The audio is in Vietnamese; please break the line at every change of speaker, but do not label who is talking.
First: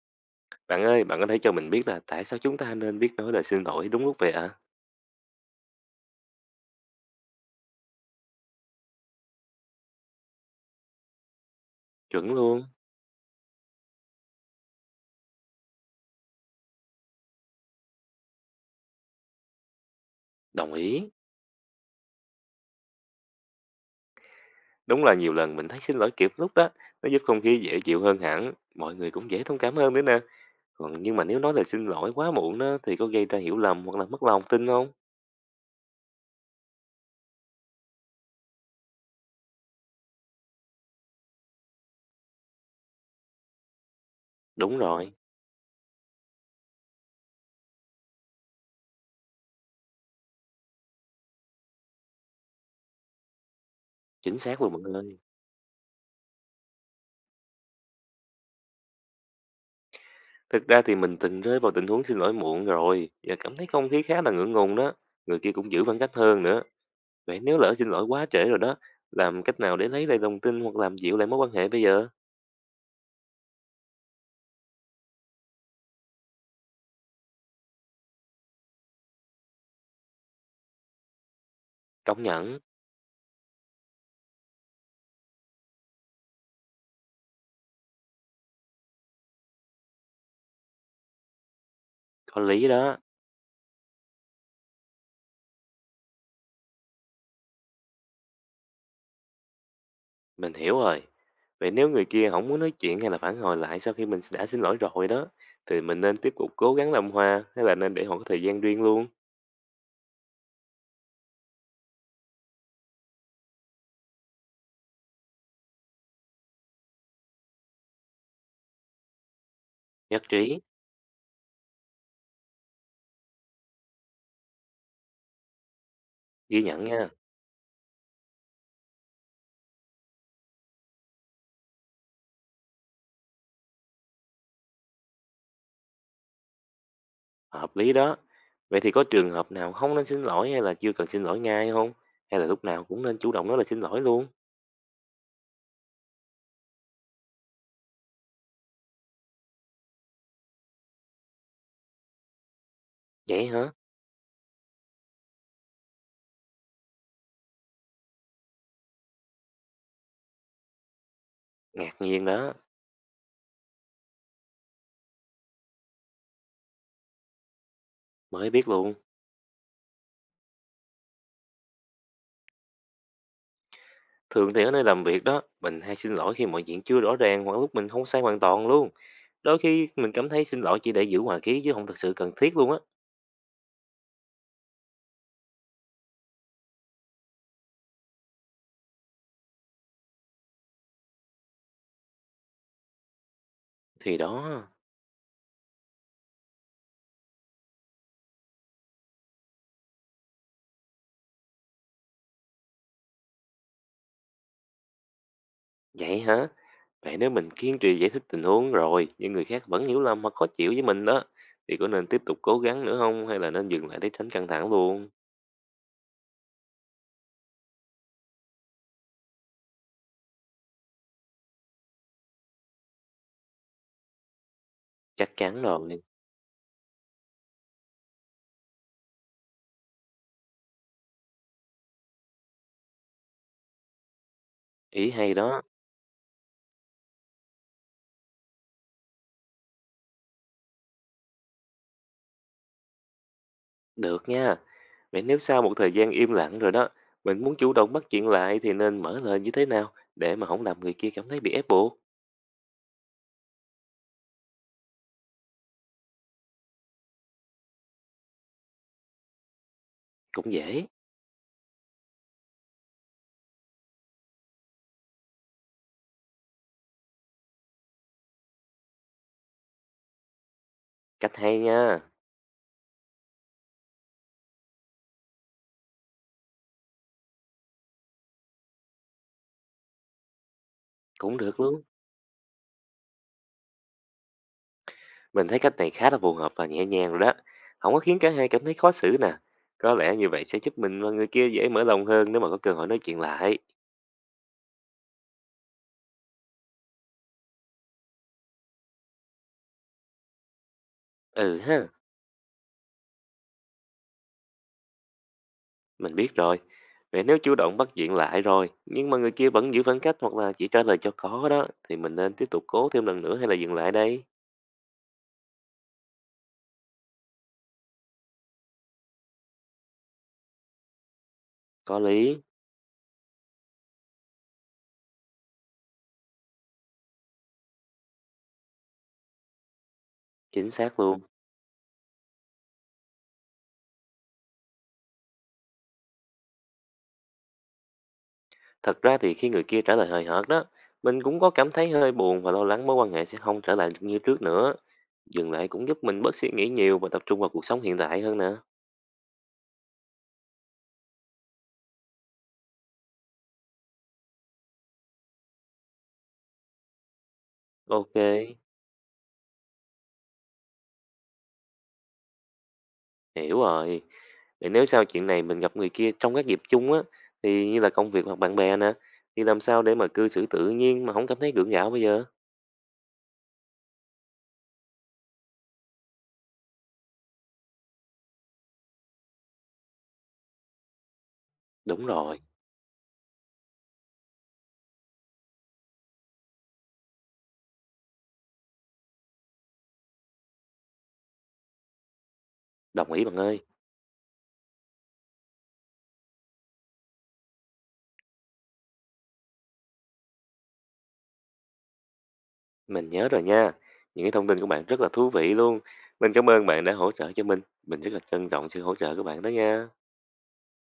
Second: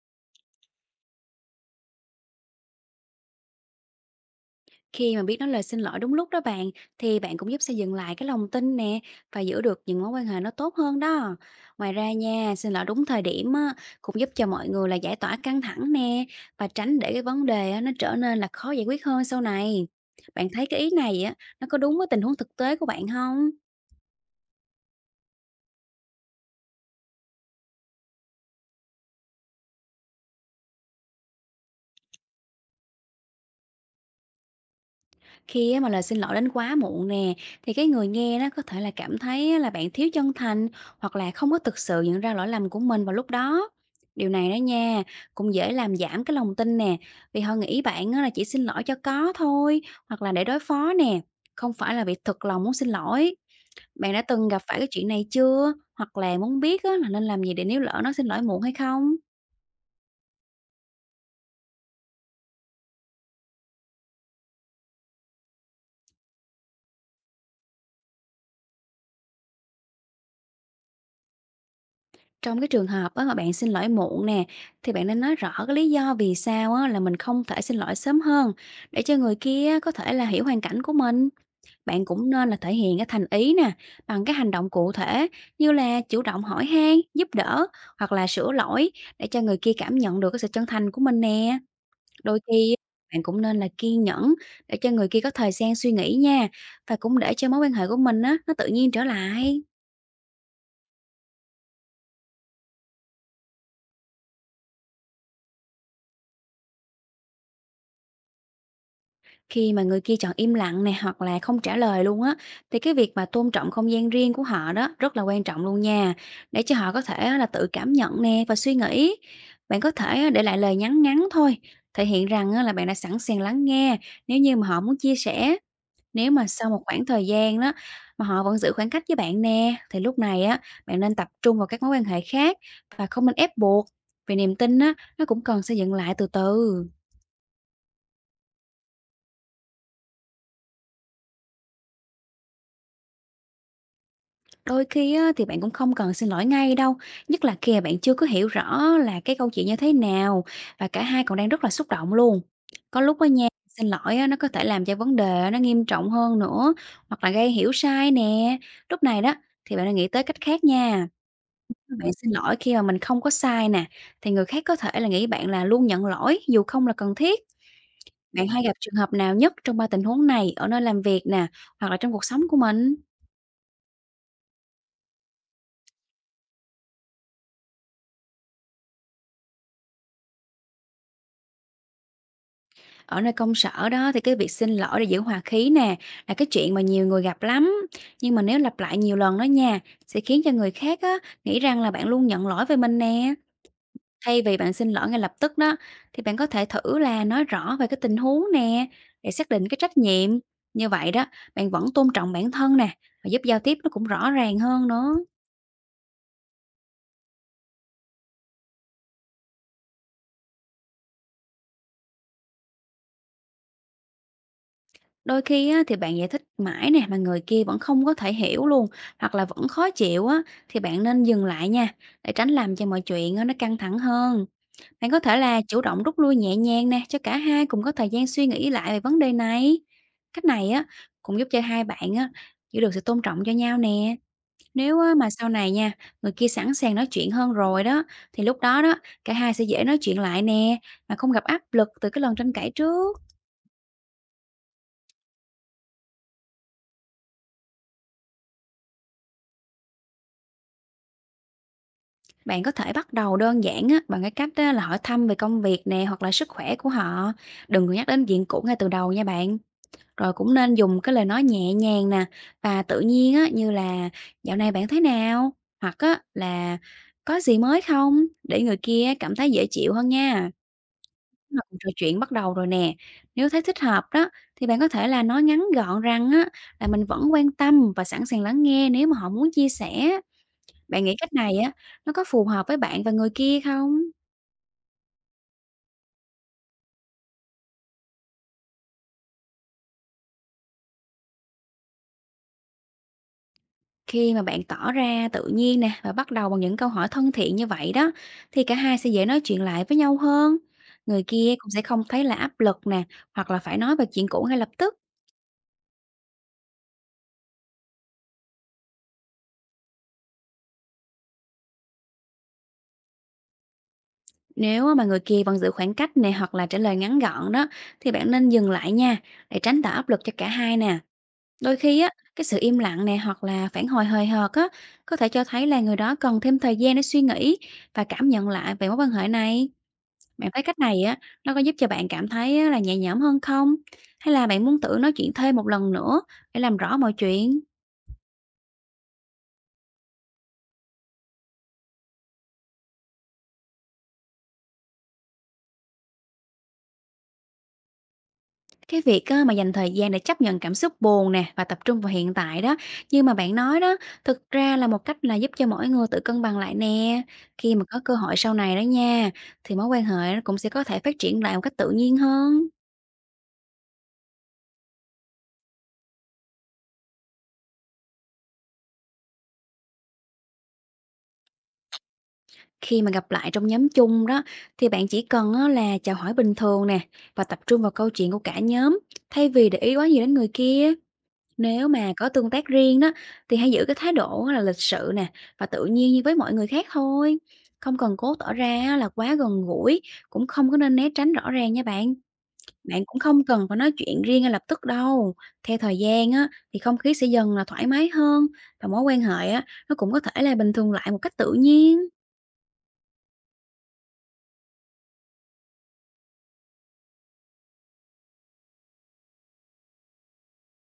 Bạn ơi, bạn có thể cho mình biết là tại sao chúng ta nên biết nói lời xin lỗi đúng lúc vậy ạ?
Khi mà biết nói lời xin lỗi đúng lúc đó bạn, thì bạn cũng giúp xây dựng lại cái lòng tin nè và giữ được những mối quan hệ nó tốt hơn đó. Ngoài ra
Chuẩn
nha,
luôn,
xin lỗi đúng thời điểm á, cũng giúp cho mọi người là giải tỏa căng thẳng nè và tránh để cái vấn đề á, nó trở nên là khó giải quyết hơn sau này. Bạn thấy
đồng
cái ý
ý.
này á, nó có đúng với tình huống thực tế của bạn không?
Đúng là nhiều lần mình thấy xin lỗi kịp lúc đó, nó giúp không khí dễ chịu hơn hẳn, mọi người cũng dễ thông cảm hơn nữa nè. Còn nhưng mà nếu nói lời xin lỗi quá muộn đó thì có gây ra hiểu lầm hoặc là mất lòng tin không?
Khi á mà lời xin lỗi đến quá muộn nè, thì cái người nghe nó có thể là cảm thấy á là bạn thiếu chân thành, hoặc là không có thực sự nhận ra lỗi lầm của mình vào lúc đó. Điều này đó
Đúng
nha,
rồi,
cũng dễ làm giảm cái lòng tin nè, vì họ nghĩ bạn á là chỉ xin lỗi cho có thôi, hoặc là để đối phó nè, không phải là vì thực lòng muốn xin lỗi. Bạn đã
chính
từng
xác
gặp
luôn
phải cái
bạn
chuyện
ơi.
này chưa? Hoặc là muốn biết á là nên làm gì để nếu lỡ nó xin lỗi muộn hay không?
Thực ra thì mình từng rơi vào tình huống xin lỗi muộn rồi và cảm thấy không khí khá là ngượng ngùng đó. Người kia cũng giữ khoảng cách hơn nữa. Vậy nếu lỡ xin lỗi quá trễ rồi đó, làm cách nào để lấy lại lòng tin hoặc làm dịu lại mối quan hệ bây giờ?
Trong cái trường hợp á mà bạn xin lỗi muộn nè, thì bạn nên nói rõ cái lý do vì sao á là mình không thể xin lỗi sớm hơn, để cho người kia á có thể là hiểu hoàn cảnh của mình. Bạn
Công
cũng nên là
nhận.
thể hiện cái thành ý nè bằng cái hành động cụ thể, như là chủ động hỏi han, giúp đỡ, hoặc là sửa lỗi, để cho người kia cảm nhận được cái sự chân thành của mình nè. Đôi
Có lý
khi
đó,
bạn cũng nên là kiên nhẫn, để cho người kia có thời gian suy nghĩ nha, và cũng để cho mối quan hệ của mình á nó tự nhiên trở lại.
mình hiểu rồi. Vậy nếu người kia không muốn nói chuyện hay là phản hồi lại sau khi mình đã xin lỗi rồi đó, thì mình nên tiếp tục cố gắng làm hòa hay là nên để họ có thời gian riêng luôn?
Khi mà người kia chọn im lặng này, hoặc là không trả lời luôn á, thì cái việc mà tôn trọng không gian riêng của họ đó rất là quan trọng luôn nha, để cho họ có thể á, là tự cảm nhận nè và suy nghĩ. Bạn có thể
Nhất
á, để lại
trí,
lời nhắn ngắn thôi, thể hiện rằng á, là bạn đã sẵn sàng lắng nghe nếu như mà họ muốn chia sẻ. Nếu mà
ghi
sau một
nhận
khoảng
nha,
thời gian đó mà họ vẫn giữ khoảng cách với bạn nè, thì lúc này á, bạn nên tập trung vào các mối quan hệ khác và không nên ép buộc, vì niềm tin á nó cũng cần xây dựng lại từ từ.
hợp lý đó. Vậy thì có trường hợp nào không nên xin lỗi hay là chưa cần xin lỗi ngay không? Hay là lúc nào cũng nên chủ động nói là xin lỗi luôn?
Đôi khi á, thì bạn cũng không cần xin lỗi ngay đâu, nhất là khi bạn chưa có hiểu rõ là cái câu chuyện như thế nào, và cả hai còn đang rất là xúc động luôn. Có lúc á
Vậy
nha,
hả?
xin lỗi á, nó có thể làm cho vấn đề nó nghiêm trọng hơn nữa, hoặc là gây hiểu sai nè. Lúc này đó, thì bạn nên nghĩ tới cách khác nha.
Ngạc
Bạn
nhiên
xin
đó,
lỗi khi mà mình không có sai nè, thì người khác có thể là nghĩ bạn là luôn nhận lỗi dù không là cần thiết. Bạn
mới
hay
biết
gặp
luôn.
trường hợp nào nhất trong ba tình huống này ở nơi làm việc nè, hoặc là trong cuộc sống của mình?
Thường thì ở nơi làm việc đó, mình hay xin lỗi khi mọi chuyện chưa rõ ràng hoặc lúc mình không sai hoàn toàn luôn. Đôi khi mình cảm thấy xin lỗi chỉ để giữ hòa khí chứ không thực sự cần thiết luôn á.
Ở nơi công sở đó, thì cái việc xin lỗi để giữ hòa khí nè là cái chuyện mà nhiều người gặp lắm. Nhưng mà nếu lặp lại nhiều lần đó nha, sẽ khiến cho người khác á, nghĩ rằng là bạn luôn nhận lỗi về mình nè.
Thì
Thay vì
đó,
bạn xin lỗi ngay lập tức đó, thì bạn có thể thử là nói rõ về cái tình huống nè, để xác định cái trách nhiệm. Như vậy đó, bạn vẫn tôn trọng bản thân nè, và giúp giao tiếp nó cũng rõ ràng hơn nữa.
vậy hả? Vậy nếu mình kiên trì giải thích tình huống rồi, nhưng người khác vẫn hiểu lầm hoặc khó chịu với mình đó, thì có nên tiếp tục cố gắng nữa không? Hay là nên dừng lại để tránh căng thẳng luôn?
Đôi khi á, thì bạn giải thích mãi nè mà người kia vẫn không có thể hiểu luôn, hoặc là vẫn khó chịu á, thì bạn nên dừng lại nha, để tránh làm cho mọi chuyện á, nó căng thẳng hơn. Bạn có
Chắc
thể là
chắn
chủ
rồi,
động rút lui nhẹ nhàng nè, cho cả hai cùng có thời gian suy nghĩ lại về vấn đề này. Cách này á, cũng giúp cho hai bạn á giữ được sự tôn trọng cho nhau nè. Nếu
ý
á, mà
hay
sau
đó.
này nha, người kia sẵn sàng nói chuyện hơn rồi đó, thì lúc đó đó, cả hai sẽ dễ nói chuyện lại nè mà không gặp áp lực từ cái lần tranh cãi trước.
Được nha, vậy nếu sau một thời gian im lặng rồi đó, mình muốn chủ động bắt chuyện lại thì nên mở lời như thế nào để mà không làm người kia cảm thấy bị ép buộc?
Bạn có thể bắt đầu đơn giản á, bằng cái cách á, là hỏi thăm về công việc nè, hoặc là sức khỏe của họ. Đừng có nhắc đến chuyện cũ ngay từ đầu nha bạn. Rồi
Cũng
cũng nên
dễ,
dùng cái lời nói nhẹ nhàng nè và tự nhiên á, như là dạo này bạn thế nào? Hoặc á, là có gì mới không? Để người kia cảm thấy dễ chịu hơn nha.
cách
Nếu
hay
mà cuộc trò
nha,
chuyện bắt đầu rồi nè. Nếu thấy thích hợp đó, thì bạn có thể là nói ngắn gọn rằng á, là mình vẫn quan tâm và sẵn sàng lắng nghe nếu mà họ muốn chia sẻ. Bạn nghĩ cách
cũng
này
được
á,
luôn.
nó có phù hợp với bạn và người kia không?
Mình thấy cách này khá là phù hợp và nhẹ nhàng rồi đó. Không có khiến cả hai cảm thấy khó xử nè. Có lẽ như vậy sẽ giúp mình và người kia dễ mở lòng hơn nếu mà có cơ hội nói chuyện lại.
Khi mà bạn tỏ ra tự nhiên nè và bắt đầu bằng những câu hỏi thân thiện như vậy đó, thì cả hai sẽ dễ nói chuyện lại với nhau hơn. Người kia
Ừ
cũng sẽ
ha,
không thấy là áp lực nè, hoặc là phải nói về chuyện cũ ngay lập tức.
mình biết rồi. Vậy nếu chủ động bắt chuyện lại rồi, nhưng mà người kia vẫn giữ khoảng cách hoặc là chỉ trả lời cho có đó, thì mình nên tiếp tục cố thêm lần nữa hay là dừng lại đây?
Nếu mà người kia vẫn giữ khoảng cách nè, hoặc là trả lời ngắn gọn đó, thì bạn nên dừng lại nha, để tránh tạo áp lực cho cả hai nè. Đôi
Có
khi á,
lý,
cái sự im lặng nè, hoặc là phản hồi hời hợt á, có thể cho thấy là người đó cần thêm thời gian để suy nghĩ và cảm nhận lại về mối quan hệ này. Bạn thấy
chính
cách
xác
này á,
luôn.
nó có giúp cho bạn cảm thấy á là nhẹ nhõm hơn không? Hay là bạn muốn thử nói chuyện thêm một lần nữa để làm rõ mọi chuyện?
Thật ra thì khi người kia trả lời hời hợt đó, mình cũng có cảm thấy hơi buồn và lo lắng mối quan hệ sẽ không trở lại được như trước nữa. Dừng lại cũng giúp mình bớt suy nghĩ nhiều và tập trung vào cuộc sống hiện tại hơn nè.
Cái việc á, mà dành thời gian để chấp nhận cảm xúc buồn nè và tập trung vào hiện tại đó, như mà bạn nói đó, thực ra là một cách là giúp cho mỗi người tự cân bằng lại nè. Khi mà có cơ
OK,
hội sau này đó nha, thì mối quan hệ nó cũng sẽ có thể phát triển lại một cách tự nhiên hơn.
hiểu rồi. Vậy nếu sau chuyện này mình gặp người kia trong các dịp chung á, thì như là công việc hoặc bạn bè nè, thì làm sao để mà cư xử tự nhiên mà không cảm thấy gượng gạo bây giờ?
Khi mà gặp lại trong nhóm chung đó, thì bạn chỉ cần á là chào hỏi bình thường nè và tập trung vào câu chuyện của cả nhóm, thay vì để ý quá nhiều đến người kia. Nếu
Đúng
mà có
rồi,
tương tác riêng đó, thì hãy giữ cái thái độ là lịch sự nè và tự nhiên như với mọi người khác thôi. Không cần cố tỏ ra là quá gần gũi, cũng không có nên né tránh rõ ràng nha bạn. Bạn
đồng
cũng
ý bạn
không
ơi.
cần phải nói chuyện riêng ngay lập tức đâu. Theo thời gian á, thì không khí sẽ dần là thoải mái hơn, và mối quan hệ á, nó cũng có thể là bình thường lại một cách tự nhiên.
Mình nhớ rồi nha. Những cái thông tin của bạn rất là thú vị luôn. Mình cảm ơn bạn đã hỗ trợ cho mình. Mình rất là trân trọng sự hỗ trợ của bạn đó nha.